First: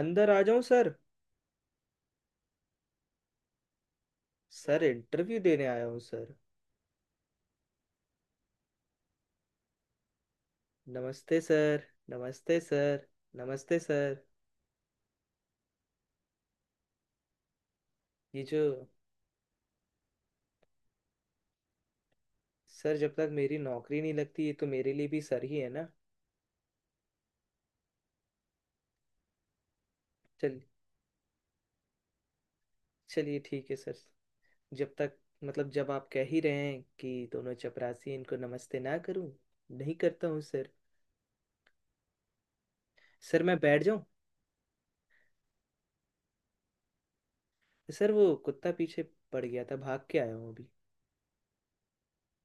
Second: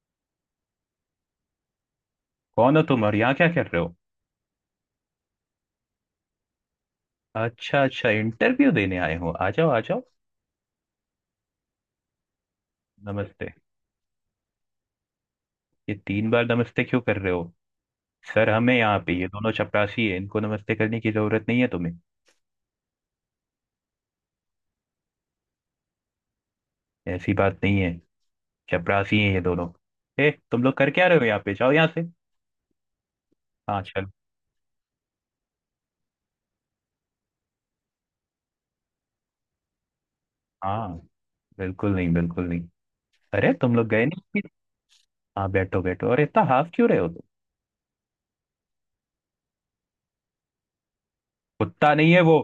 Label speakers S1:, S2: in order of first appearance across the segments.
S1: अंदर आ जाऊं सर।
S2: कौन हो तुम और यहाँ क्या कर रहे हो?
S1: सर, इंटरव्यू देने आया हूँ सर।
S2: अच्छा अच्छा इंटरव्यू देने आए हो, आ जाओ आ जाओ।
S1: नमस्ते सर। नमस्ते सर।
S2: नमस्ते।
S1: नमस्ते सर।
S2: ये तीन बार नमस्ते क्यों कर रहे हो?
S1: ये
S2: सर
S1: जो,
S2: हमें यहाँ पे ये दोनों चपरासी है, इनको नमस्ते करने की जरूरत नहीं है तुम्हें।
S1: सर जब तक मेरी नौकरी नहीं लगती, ये तो मेरे लिए भी सर ही है ना।
S2: ऐसी बात नहीं है। चपरासी हैं ये दोनों। ए
S1: चल,
S2: तुम लोग कर क्या रहे हो यहाँ पे, जाओ यहाँ से।
S1: चलिए ठीक है
S2: हाँ
S1: सर।
S2: चलो।
S1: जब तक, मतलब जब आप कह ही रहे हैं कि दोनों चपरासी इनको नमस्ते ना करूं, नहीं करता हूँ सर।
S2: हाँ, बिल्कुल नहीं बिल्कुल नहीं।
S1: सर
S2: अरे
S1: मैं
S2: तुम
S1: बैठ
S2: लोग
S1: जाऊं।
S2: गए नहीं? हाँ बैठो बैठो, अरे इतना हाफ क्यों रहे हो तुम?
S1: सर वो कुत्ता पीछे पड़ गया था, भाग के आया हूँ अभी।
S2: कुत्ता नहीं है वो।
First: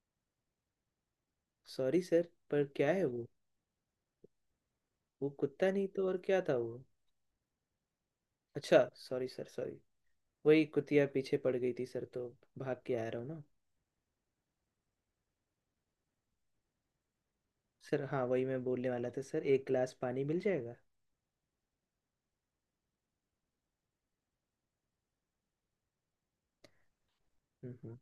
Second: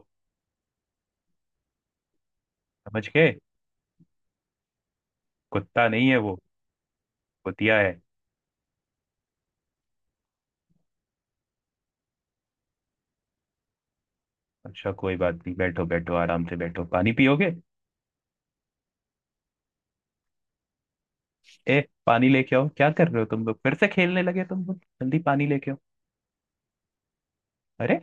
S1: सॉरी सर, पर क्या है
S2: समझ
S1: वो?
S2: गए?
S1: वो कुत्ता
S2: कुत्ता
S1: नहीं तो
S2: नहीं है
S1: और
S2: वो,
S1: क्या था वो?
S2: कुतिया है।
S1: अच्छा, सॉरी सर सॉरी। वही कुतिया पीछे पड़ गई थी सर, तो भाग के आ रहा हूँ ना।
S2: अच्छा कोई बात नहीं, बैठो बैठो, आराम से बैठो। पानी पियोगे?
S1: सर हाँ, वही मैं बोलने वाला था सर, एक गिलास पानी मिल जाएगा।
S2: ए, पानी लेके आओ, क्या कर रहे हो तुम लोग, फिर से खेलने लगे तुम लोग, जल्दी पानी लेके आओ।
S1: हम्म हम्म।
S2: अरे,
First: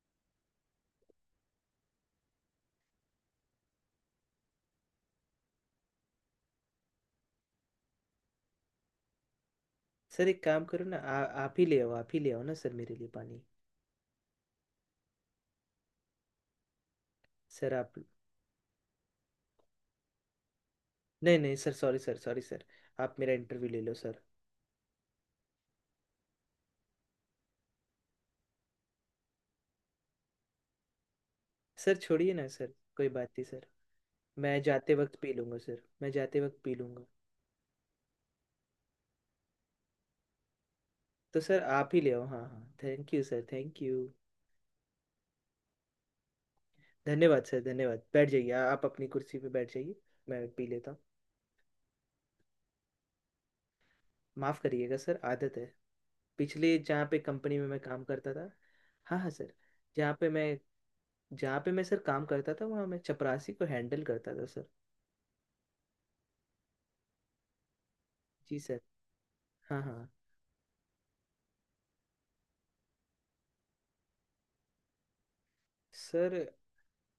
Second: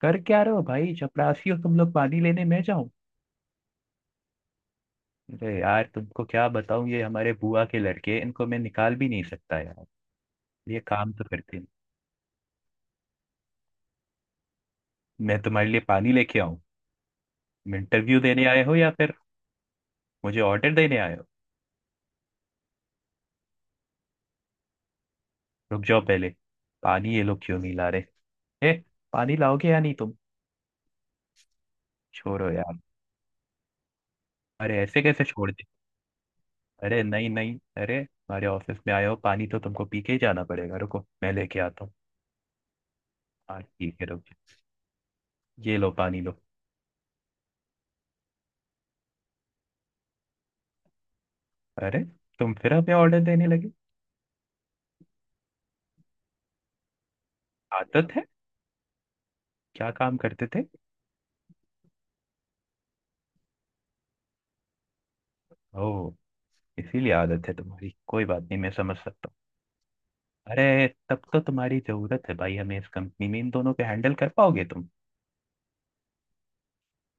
S2: कर क्या रहे हो भाई, चपरासी हो तुम लोग, पानी लेने मैं जाऊं? अरे यार तुमको क्या बताऊं, ये हमारे बुआ के लड़के हैं, इनको मैं निकाल भी नहीं सकता यार।
S1: सर एक काम
S2: ये
S1: करो ना,
S2: काम तो करते
S1: आप ही
S2: हैं,
S1: ले आओ, आप ही ले आओ ना सर मेरे लिए पानी।
S2: मैं तुम्हारे लिए पानी लेके आऊं?
S1: सर आप।
S2: इंटरव्यू देने आए हो या फिर मुझे ऑर्डर देने आए हो?
S1: नहीं नहीं sir, sorry sir sorry sir. आप मेरा इंटरव्यू ले लो सर।
S2: रुक जाओ पहले। पानी ये लोग क्यों नहीं ला रहे? ए, पानी लाओगे या नहीं तुम?
S1: सर छोड़िए ना
S2: छोड़ो
S1: सर,
S2: यार।
S1: कोई बात नहीं सर। मैं
S2: अरे
S1: जाते
S2: ऐसे
S1: वक्त
S2: कैसे
S1: पी
S2: छोड़
S1: लूँगा
S2: दे,
S1: सर, मैं जाते वक्त पी
S2: अरे
S1: लूँगा।
S2: नहीं नहीं, अरे हमारे ऑफिस में आए हो, पानी तो तुमको पी के ही जाना पड़ेगा, रुको मैं
S1: तो
S2: लेके
S1: सर
S2: आता
S1: आप
S2: हूँ।
S1: ही ले आओ। हाँ हाँ, थैंक यू सर,
S2: हाँ
S1: थैंक
S2: ठीक
S1: यू।
S2: है रुको। ये लो, पानी लो।
S1: धन्यवाद सर धन्यवाद। बैठ जाइए, आप अपनी कुर्सी पे बैठ जाइए। मैं पी लेता हूँ।
S2: अरे तुम फिर हमें ऑर्डर देने लगे।
S1: माफ करिएगा सर, आदत है। पिछले जहाँ पे कंपनी में मैं काम
S2: आदत है?
S1: करता था। हाँ हाँ सर।
S2: क्या काम
S1: जहाँ पे
S2: करते
S1: मैं
S2: थे?
S1: जहाँ पे मैं सर काम करता था, वहाँ मैं चपरासी को हैंडल करता था सर।
S2: ओह, इसीलिए आदत है तुम्हारी, कोई बात नहीं,
S1: जी
S2: मैं
S1: सर।
S2: समझ सकता हूँ।
S1: हाँ हाँ
S2: अरे तब तो तुम्हारी जरूरत है भाई हमें इस कंपनी में, इन दोनों को हैंडल कर पाओगे तुम?
S1: सर।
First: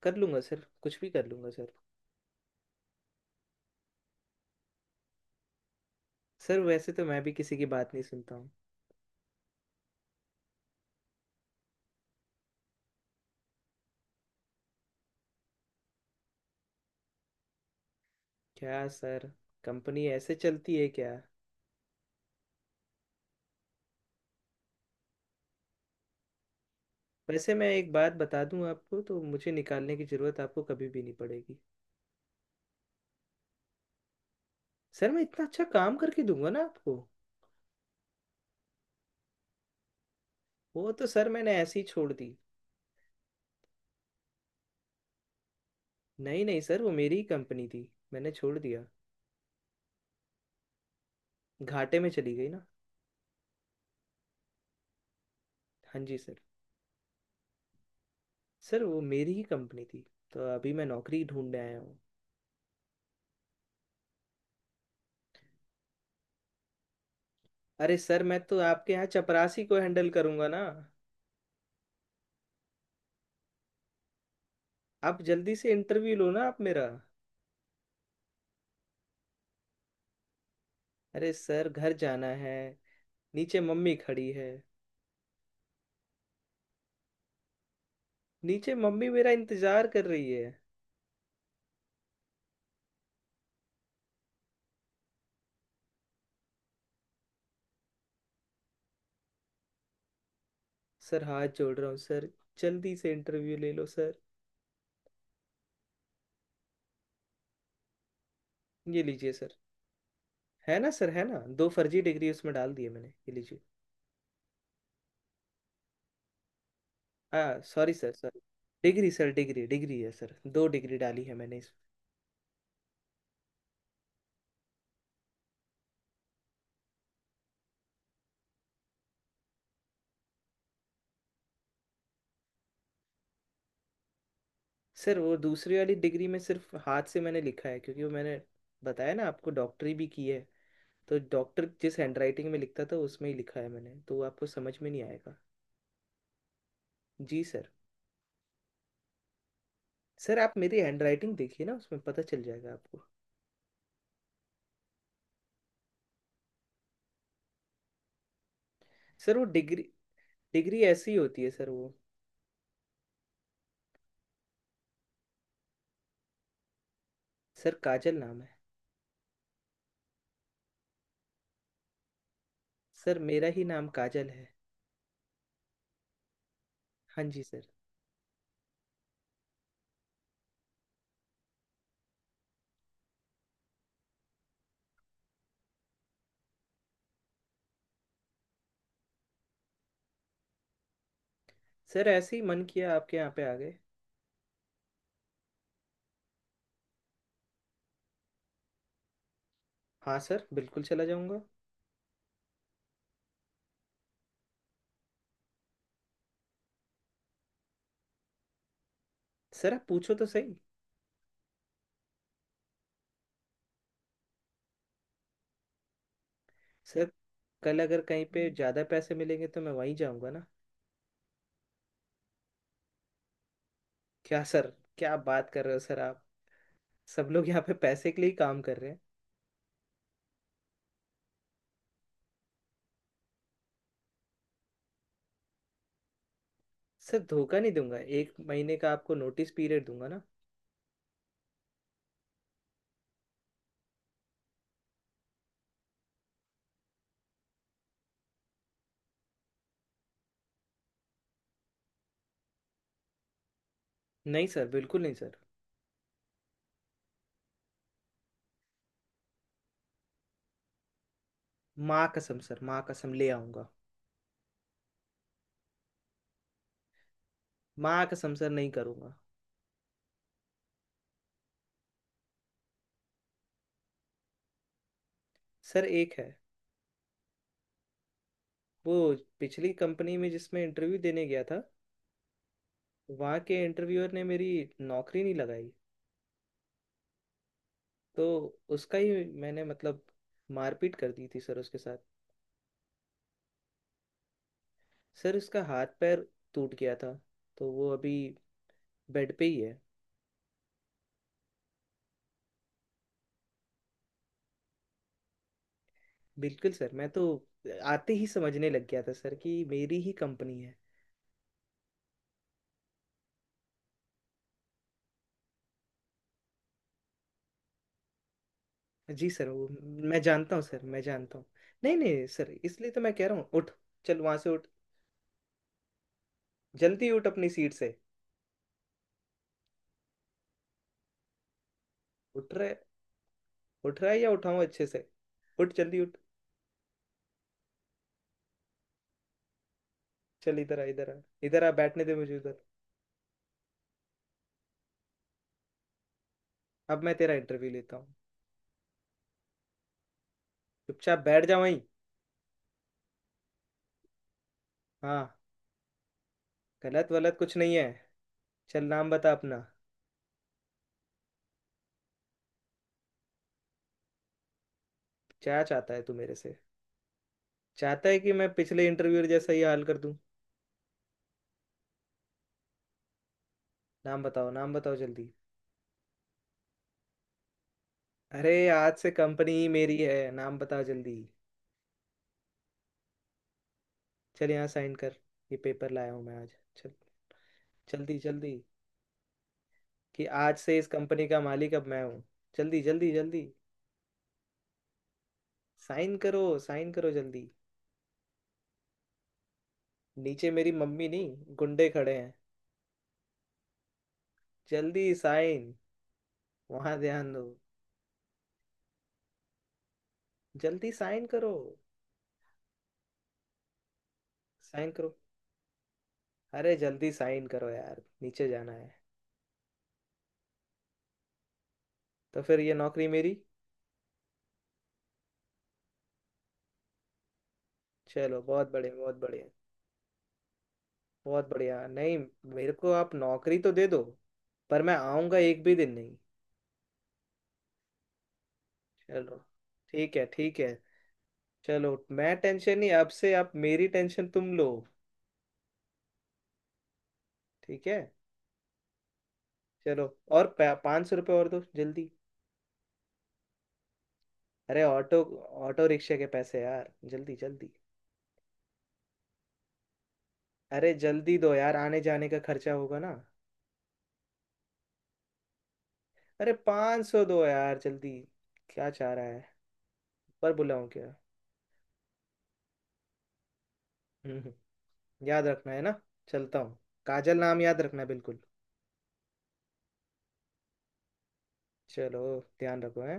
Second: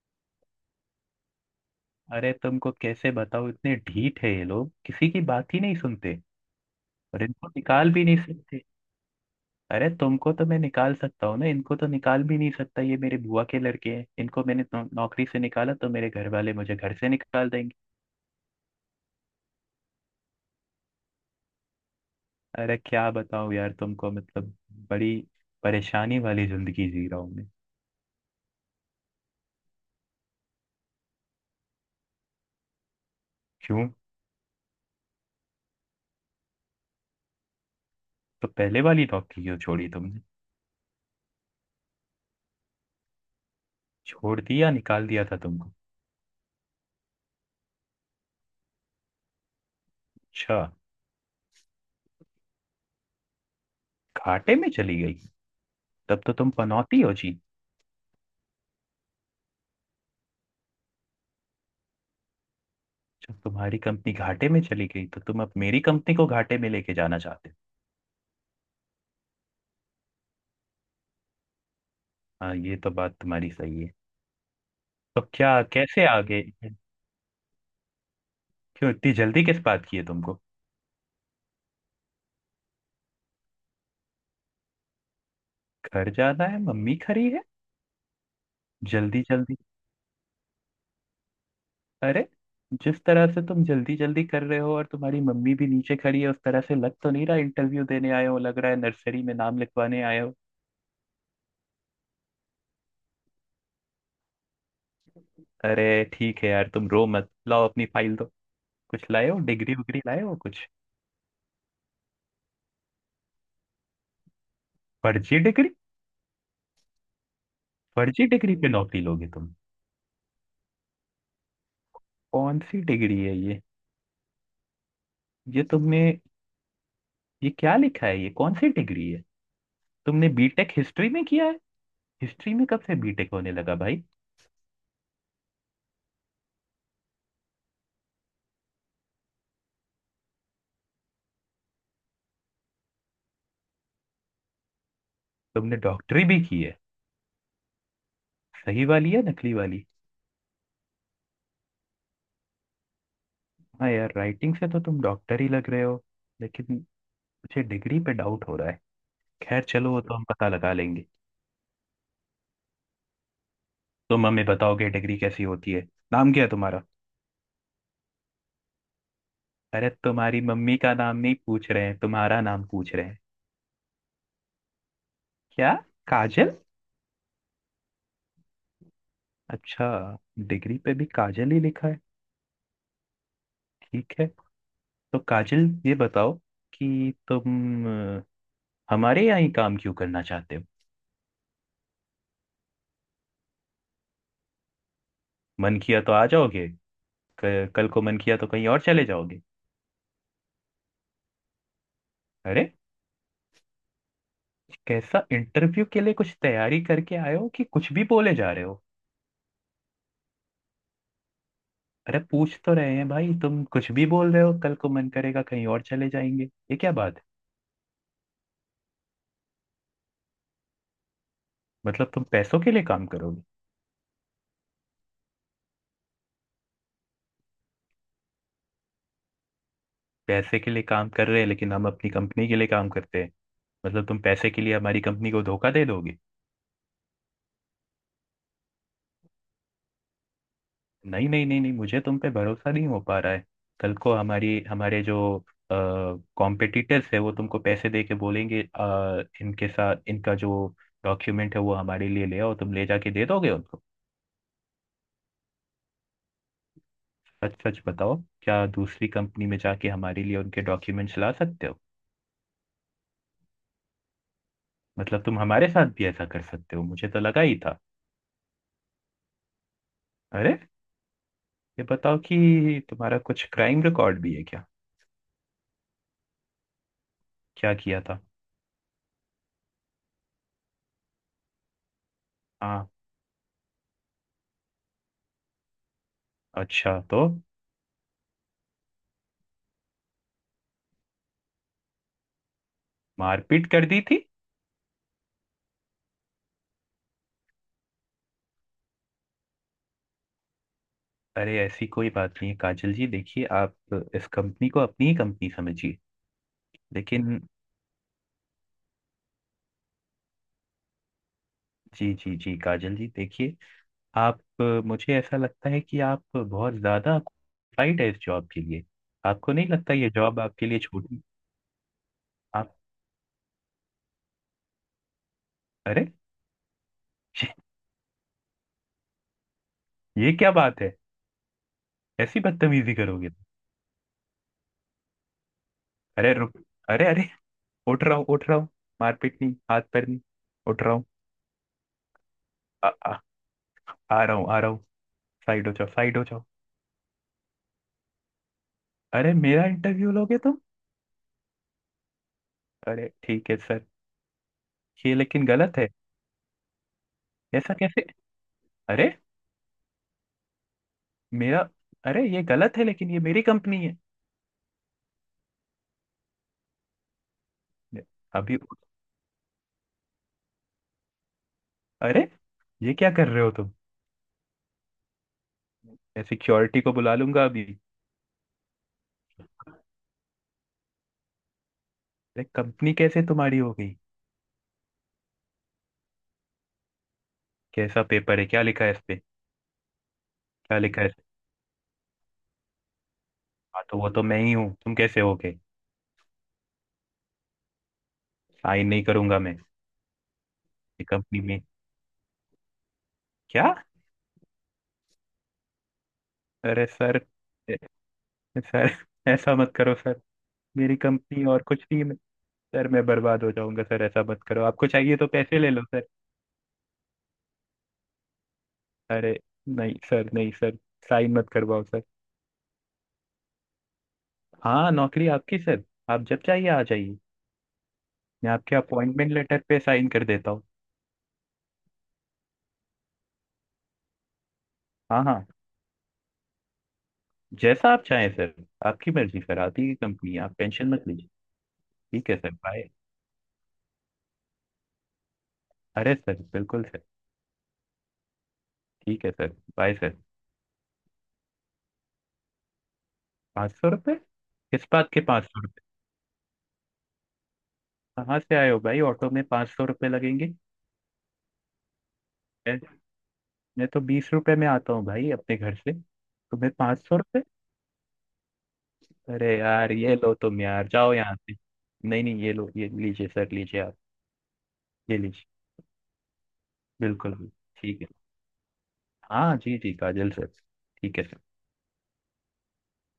S1: कर लूँगा सर, कुछ भी कर लूँगा सर।
S2: अरे तुमको कैसे बताओ, इतने ढीठ है ये लोग, किसी की बात ही नहीं सुनते।
S1: सर वैसे तो मैं
S2: और
S1: भी
S2: इनको
S1: किसी की
S2: निकाल
S1: बात नहीं
S2: भी नहीं
S1: सुनता हूँ।
S2: सकते। अरे तुमको तो मैं निकाल सकता हूँ ना, इनको तो निकाल भी नहीं सकता, ये मेरे बुआ के लड़के हैं, इनको मैंने नौकरी से निकाला तो मेरे घर वाले मुझे घर से निकाल देंगे।
S1: क्या सर, कंपनी ऐसे चलती है क्या?
S2: अरे क्या बताऊँ यार तुमको, मतलब बड़ी परेशानी वाली जिंदगी जी रहा हूँ मैं।
S1: वैसे मैं एक बात बता दूँ आपको, तो मुझे निकालने की ज़रूरत आपको कभी भी नहीं पड़ेगी।
S2: क्यों?
S1: सर मैं इतना अच्छा काम करके दूंगा ना आपको।
S2: तो पहले वाली नौकरी क्यों छोड़ी तुमने?
S1: वो तो सर मैंने ऐसे ही छोड़ दी।
S2: छोड़ दी या निकाल दिया था तुमको?
S1: नहीं नहीं सर, वो मेरी ही कंपनी थी। मैंने छोड़ दिया।
S2: अच्छा।
S1: घाटे में चली गई ना।
S2: घाटे में चली गई?
S1: हाँ जी
S2: तब तो
S1: सर।
S2: तुम पनौती हो जी।
S1: सर वो मेरी ही कंपनी थी, तो अभी मैं नौकरी ढूंढने आया हूँ।
S2: जब तुम्हारी कंपनी घाटे में चली गई तो तुम अब मेरी कंपनी को घाटे में लेके जाना चाहते हो?
S1: अरे सर, मैं तो आपके यहाँ चपरासी को हैंडल करूँगा ना।
S2: हाँ ये तो बात तुम्हारी सही है।
S1: आप
S2: तो
S1: जल्दी
S2: क्या
S1: से
S2: कैसे
S1: इंटरव्यू लो
S2: आगे,
S1: ना आप मेरा।
S2: क्यों इतनी जल्दी किस बात की है तुमको?
S1: अरे सर, घर जाना है। नीचे मम्मी खड़ी है।
S2: घर जाना है, मम्मी खड़ी है?
S1: नीचे मम्मी
S2: जल्दी
S1: मेरा
S2: जल्दी,
S1: इंतजार कर रही है।
S2: अरे जिस तरह से तुम जल्दी जल्दी कर रहे हो और तुम्हारी मम्मी भी नीचे खड़ी है, उस तरह से लग तो नहीं रहा इंटरव्यू देने आए हो, लग रहा है नर्सरी में नाम लिखवाने आए हो।
S1: सर हाथ जोड़ रहा हूँ सर, जल्दी से इंटरव्यू ले लो सर।
S2: अरे ठीक है यार, तुम रो मत, लाओ अपनी फाइल दो,
S1: ये
S2: कुछ लाए
S1: लीजिए
S2: हो,
S1: सर।
S2: डिग्री उग्री लाए हो कुछ?
S1: है ना सर, है ना, दो फर्जी डिग्री उसमें डाल दिए मैंने, ये लीजिए।
S2: फर्जी डिग्री?
S1: हाँ सॉरी सर
S2: फर्जी
S1: सॉरी।
S2: डिग्री पे नौकरी
S1: डिग्री
S2: लोगे
S1: सर,
S2: तुम?
S1: डिग्री डिग्री है सर, दो डिग्री डाली है मैंने इस।
S2: कौन सी डिग्री है ये तुमने, ये क्या लिखा है, ये कौन सी डिग्री है? तुमने बीटेक हिस्ट्री में किया है? हिस्ट्री में कब से बीटेक होने लगा भाई?
S1: सर वो दूसरी वाली डिग्री में सिर्फ हाथ से मैंने लिखा है, क्योंकि वो मैंने बताया ना आपको, डॉक्टरी भी की है। तो डॉक्टर जिस हैंडराइटिंग में लिखता था उसमें ही लिखा है मैंने, तो वो आपको समझ में नहीं आएगा।
S2: तुमने डॉक्टरी भी की है?
S1: जी सर।
S2: सही वाली या नकली वाली?
S1: सर आप मेरी हैंडराइटिंग देखिए ना, उसमें पता चल जाएगा आपको।
S2: हाँ यार, राइटिंग से तो तुम डॉक्टर ही लग रहे हो, लेकिन मुझे डिग्री पे डाउट हो रहा है।
S1: सर वो
S2: खैर
S1: डिग्री,
S2: चलो, वो तो हम पता लगा
S1: डिग्री
S2: लेंगे।
S1: ऐसी होती है सर वो।
S2: तुम हमें बताओगे डिग्री कैसी होती है? नाम क्या है तुम्हारा?
S1: सर काजल नाम है।
S2: अरे तुम्हारी मम्मी का नाम नहीं पूछ रहे हैं, तुम्हारा नाम पूछ रहे
S1: सर
S2: हैं।
S1: मेरा ही नाम काजल है।
S2: क्या, काजल?
S1: हाँ जी सर।
S2: अच्छा, डिग्री पे भी काजल ही लिखा है। ठीक है। तो काजल ये बताओ कि तुम हमारे यहाँ ही काम क्यों करना चाहते हो?
S1: सर ऐसे ही मन किया, आपके यहाँ पे आ गए।
S2: मन किया तो आ जाओगे, कल को मन किया तो कहीं और चले जाओगे?
S1: हाँ सर, बिल्कुल चला जाऊँगा।
S2: अरे कैसा, इंटरव्यू के लिए कुछ तैयारी करके आए हो कि कुछ भी बोले जा रहे हो?
S1: सर आप पूछो तो सही।
S2: अरे पूछ तो रहे हैं भाई, तुम कुछ भी बोल रहे हो, कल को मन करेगा कहीं और चले जाएंगे, ये क्या
S1: सर
S2: बात है?
S1: कल अगर कहीं पे ज्यादा पैसे मिलेंगे, तो मैं वहीं जाऊंगा ना।
S2: मतलब तुम पैसों के लिए काम करोगे?
S1: क्या सर, क्या बात कर रहे हो सर आप। सब लोग यहाँ पे पैसे के लिए ही काम कर रहे हैं।
S2: पैसे के लिए काम कर रहे हैं लेकिन हम अपनी कंपनी के लिए काम करते हैं, मतलब तुम पैसे के लिए हमारी कंपनी को धोखा दे दोगे?
S1: सर धोखा नहीं दूंगा, एक महीने का आपको नोटिस पीरियड दूंगा ना।
S2: नहीं नहीं नहीं नहीं, मुझे तुम पे भरोसा नहीं हो पा रहा है। कल को हमारी हमारे जो कॉम्पिटिटर्स है वो तुमको पैसे दे के बोलेंगे इनके साथ इनका जो डॉक्यूमेंट है वो हमारे लिए ले आओ, तुम ले जाके दे दोगे उनको?
S1: नहीं सर, बिल्कुल नहीं सर।
S2: सच सच बताओ, क्या दूसरी कंपनी में जाके हमारे लिए उनके डॉक्यूमेंट्स ला सकते हो?
S1: माँ कसम सर, माँ कसम ले आऊंगा।
S2: मतलब तुम हमारे साथ भी ऐसा कर सकते हो, मुझे तो लगा ही था।
S1: माँ कसम सर, नहीं करूंगा।
S2: अरे ये बताओ कि तुम्हारा कुछ क्राइम रिकॉर्ड भी है क्या?
S1: सर एक है।
S2: क्या किया था?
S1: वो पिछली कंपनी में जिसमें इंटरव्यू देने गया था,
S2: हाँ।
S1: वहाँ के इंटरव्यूअर ने मेरी नौकरी नहीं लगाई।
S2: अच्छा तो?
S1: तो उसका ही मैंने, मतलब, मारपीट कर दी थी सर उसके साथ।
S2: मारपीट कर दी थी?
S1: सर उसका हाथ पैर टूट गया था, तो वो अभी बेड पे ही है।
S2: अरे ऐसी कोई बात नहीं है काजल जी, देखिए आप इस कंपनी को अपनी ही कंपनी समझिए।
S1: बिल्कुल सर, मैं तो
S2: लेकिन,
S1: आते ही समझने लग गया था सर कि मेरी ही कंपनी है।
S2: जी जी जी काजल जी, देखिए आप, मुझे ऐसा लगता है कि आप बहुत ज़्यादा क्वालिफाइड है इस जॉब के लिए,
S1: जी सर
S2: आपको नहीं
S1: वो।
S2: लगता ये
S1: मैं
S2: जॉब
S1: जानता हूँ
S2: आपके लिए
S1: सर, मैं
S2: छोटी?
S1: जानता हूँ। नहीं नहीं सर,
S2: आप,
S1: इसलिए तो मैं कह रहा हूँ। उठ, चल वहां से उठ।
S2: अरे
S1: जल्दी उठ अपनी सीट से।
S2: ये क्या बात है? ऐसी
S1: उठ रहा है?
S2: बदतमीजी करोगे तो?
S1: उठ रहा है या उठाऊं अच्छे से? उठ, जल्दी उठ।
S2: अरे रुक, अरे अरे, उठ रहा हूँ उठ रहा हूँ, मारपीट नहीं, हाथ पैर नहीं,
S1: चल इधर
S2: उठ
S1: आ,
S2: रहा हूँ।
S1: इधर आ। इधर आ, बैठने दे मुझे उधर।
S2: आ, आ, आ रहा हूँ आ रहा हूँ, साइड हो जाओ साइड हो जाओ।
S1: अब मैं तेरा इंटरव्यू लेता हूँ।
S2: अरे मेरा इंटरव्यू लोगे तुम?
S1: चुपचाप बैठ जा वहीं।
S2: अरे ठीक है सर। ये
S1: हाँ।
S2: लेकिन गलत है,
S1: गलत वलत कुछ
S2: ऐसा
S1: नहीं है।
S2: कैसे?
S1: चल
S2: अरे
S1: नाम बता अपना।
S2: मेरा, अरे ये गलत है लेकिन ये मेरी कंपनी है।
S1: क्या चाहता है तू मेरे से? चाहता है कि मैं
S2: अभी,
S1: पिछले इंटरव्यू जैसा ही हाल कर दूं?
S2: अरे ये क्या कर रहे हो तुम?
S1: नाम बताओ, नाम बताओ जल्दी।
S2: मैं सिक्योरिटी को बुला लूंगा अभी।
S1: अरे आज से कंपनी ही मेरी है, नाम बताओ जल्दी।
S2: अरे कंपनी कैसे तुम्हारी हो गई?
S1: चल यहाँ साइन कर। ये पेपर लाया हूँ मैं आज। चल
S2: कैसा
S1: जल्दी
S2: पेपर है,
S1: जल्दी।
S2: क्या लिखा है इस पे?
S1: कि आज से
S2: क्या
S1: इस
S2: लिखा है इस पे?
S1: कंपनी का मालिक अब मैं हूँ। जल्दी जल्दी जल्दी।
S2: हाँ तो वो तो मैं ही हूँ, तुम कैसे हो गए?
S1: साइन करो, साइन करो जल्दी।
S2: साइन नहीं करूंगा मैं।
S1: नीचे मेरी
S2: ये
S1: मम्मी
S2: कंपनी
S1: नहीं,
S2: में,
S1: गुंडे खड़े हैं।
S2: क्या?
S1: जल्दी साइन।
S2: अरे
S1: वहां
S2: सर,
S1: ध्यान दो।
S2: ए- सर, ऐसा मत करो सर,
S1: जल्दी
S2: मेरी
S1: साइन
S2: कंपनी
S1: करो।
S2: और कुछ नहीं है सर, मैं बर्बाद हो जाऊंगा सर, ऐसा मत करो, आपको
S1: साइन करो।
S2: चाहिए तो पैसे ले लो सर।
S1: अरे जल्दी साइन करो यार, नीचे जाना है।
S2: अरे नहीं सर नहीं सर, साइन मत करवाओ सर।
S1: तो फिर ये नौकरी मेरी?
S2: हाँ नौकरी आपकी सर, आप जब चाहिए आ जाइए।
S1: चलो
S2: मैं
S1: बहुत
S2: आपके
S1: बढ़िया, बहुत
S2: अपॉइंटमेंट
S1: बढ़िया।
S2: लेटर पे साइन कर देता हूँ।
S1: बहुत बढ़िया नहीं। मेरे को आप नौकरी तो दे दो, पर मैं
S2: हाँ
S1: आऊंगा
S2: हाँ,
S1: एक भी दिन नहीं।
S2: जैसा आप चाहें सर, आपकी
S1: चलो
S2: मर्जी सर, आती है
S1: ठीक है,
S2: कंपनी आप,
S1: ठीक है।
S2: टेंशन मत लीजिए।
S1: चलो
S2: ठीक
S1: मैं
S2: है सर,
S1: टेंशन
S2: बाय।
S1: नहीं, अब से आप मेरी टेंशन तुम लो।
S2: अरे सर बिल्कुल सर।
S1: ठीक है।
S2: ठीक है सर। बाय
S1: चलो,
S2: सर।
S1: और 500 रुपये और दो जल्दी।
S2: ₹500,
S1: अरे
S2: किस बात के
S1: ऑटो,
S2: ₹500?
S1: ऑटो रिक्शा के पैसे यार, जल्दी जल्दी।
S2: कहाँ से आए हो भाई, ऑटो में ₹500 लगेंगे?
S1: अरे जल्दी दो यार, आने जाने का खर्चा
S2: मैं,
S1: होगा ना।
S2: तो ₹20 में आता हूँ भाई अपने घर से,
S1: अरे
S2: तुम्हें पाँच
S1: पाँच
S2: सौ
S1: सौ दो यार जल्दी। क्या चाह रहा है?
S2: अरे यार ये लो
S1: पर
S2: तुम, यार
S1: बुलाऊं
S2: जाओ
S1: क्या?
S2: यहाँ से। नहीं नहीं ये लो, ये लीजिए सर, लीजिए आप,
S1: हम्म हम्म,
S2: ये लीजिए।
S1: याद रखना है ना। चलता हूँ।
S2: बिल्कुल
S1: काजल
S2: बिल्कुल।
S1: नाम याद
S2: ठीक
S1: रखना,
S2: है।
S1: बिल्कुल।
S2: हाँ जी जी काजल सर, ठीक है सर।
S1: चलो, ध्यान रखो है।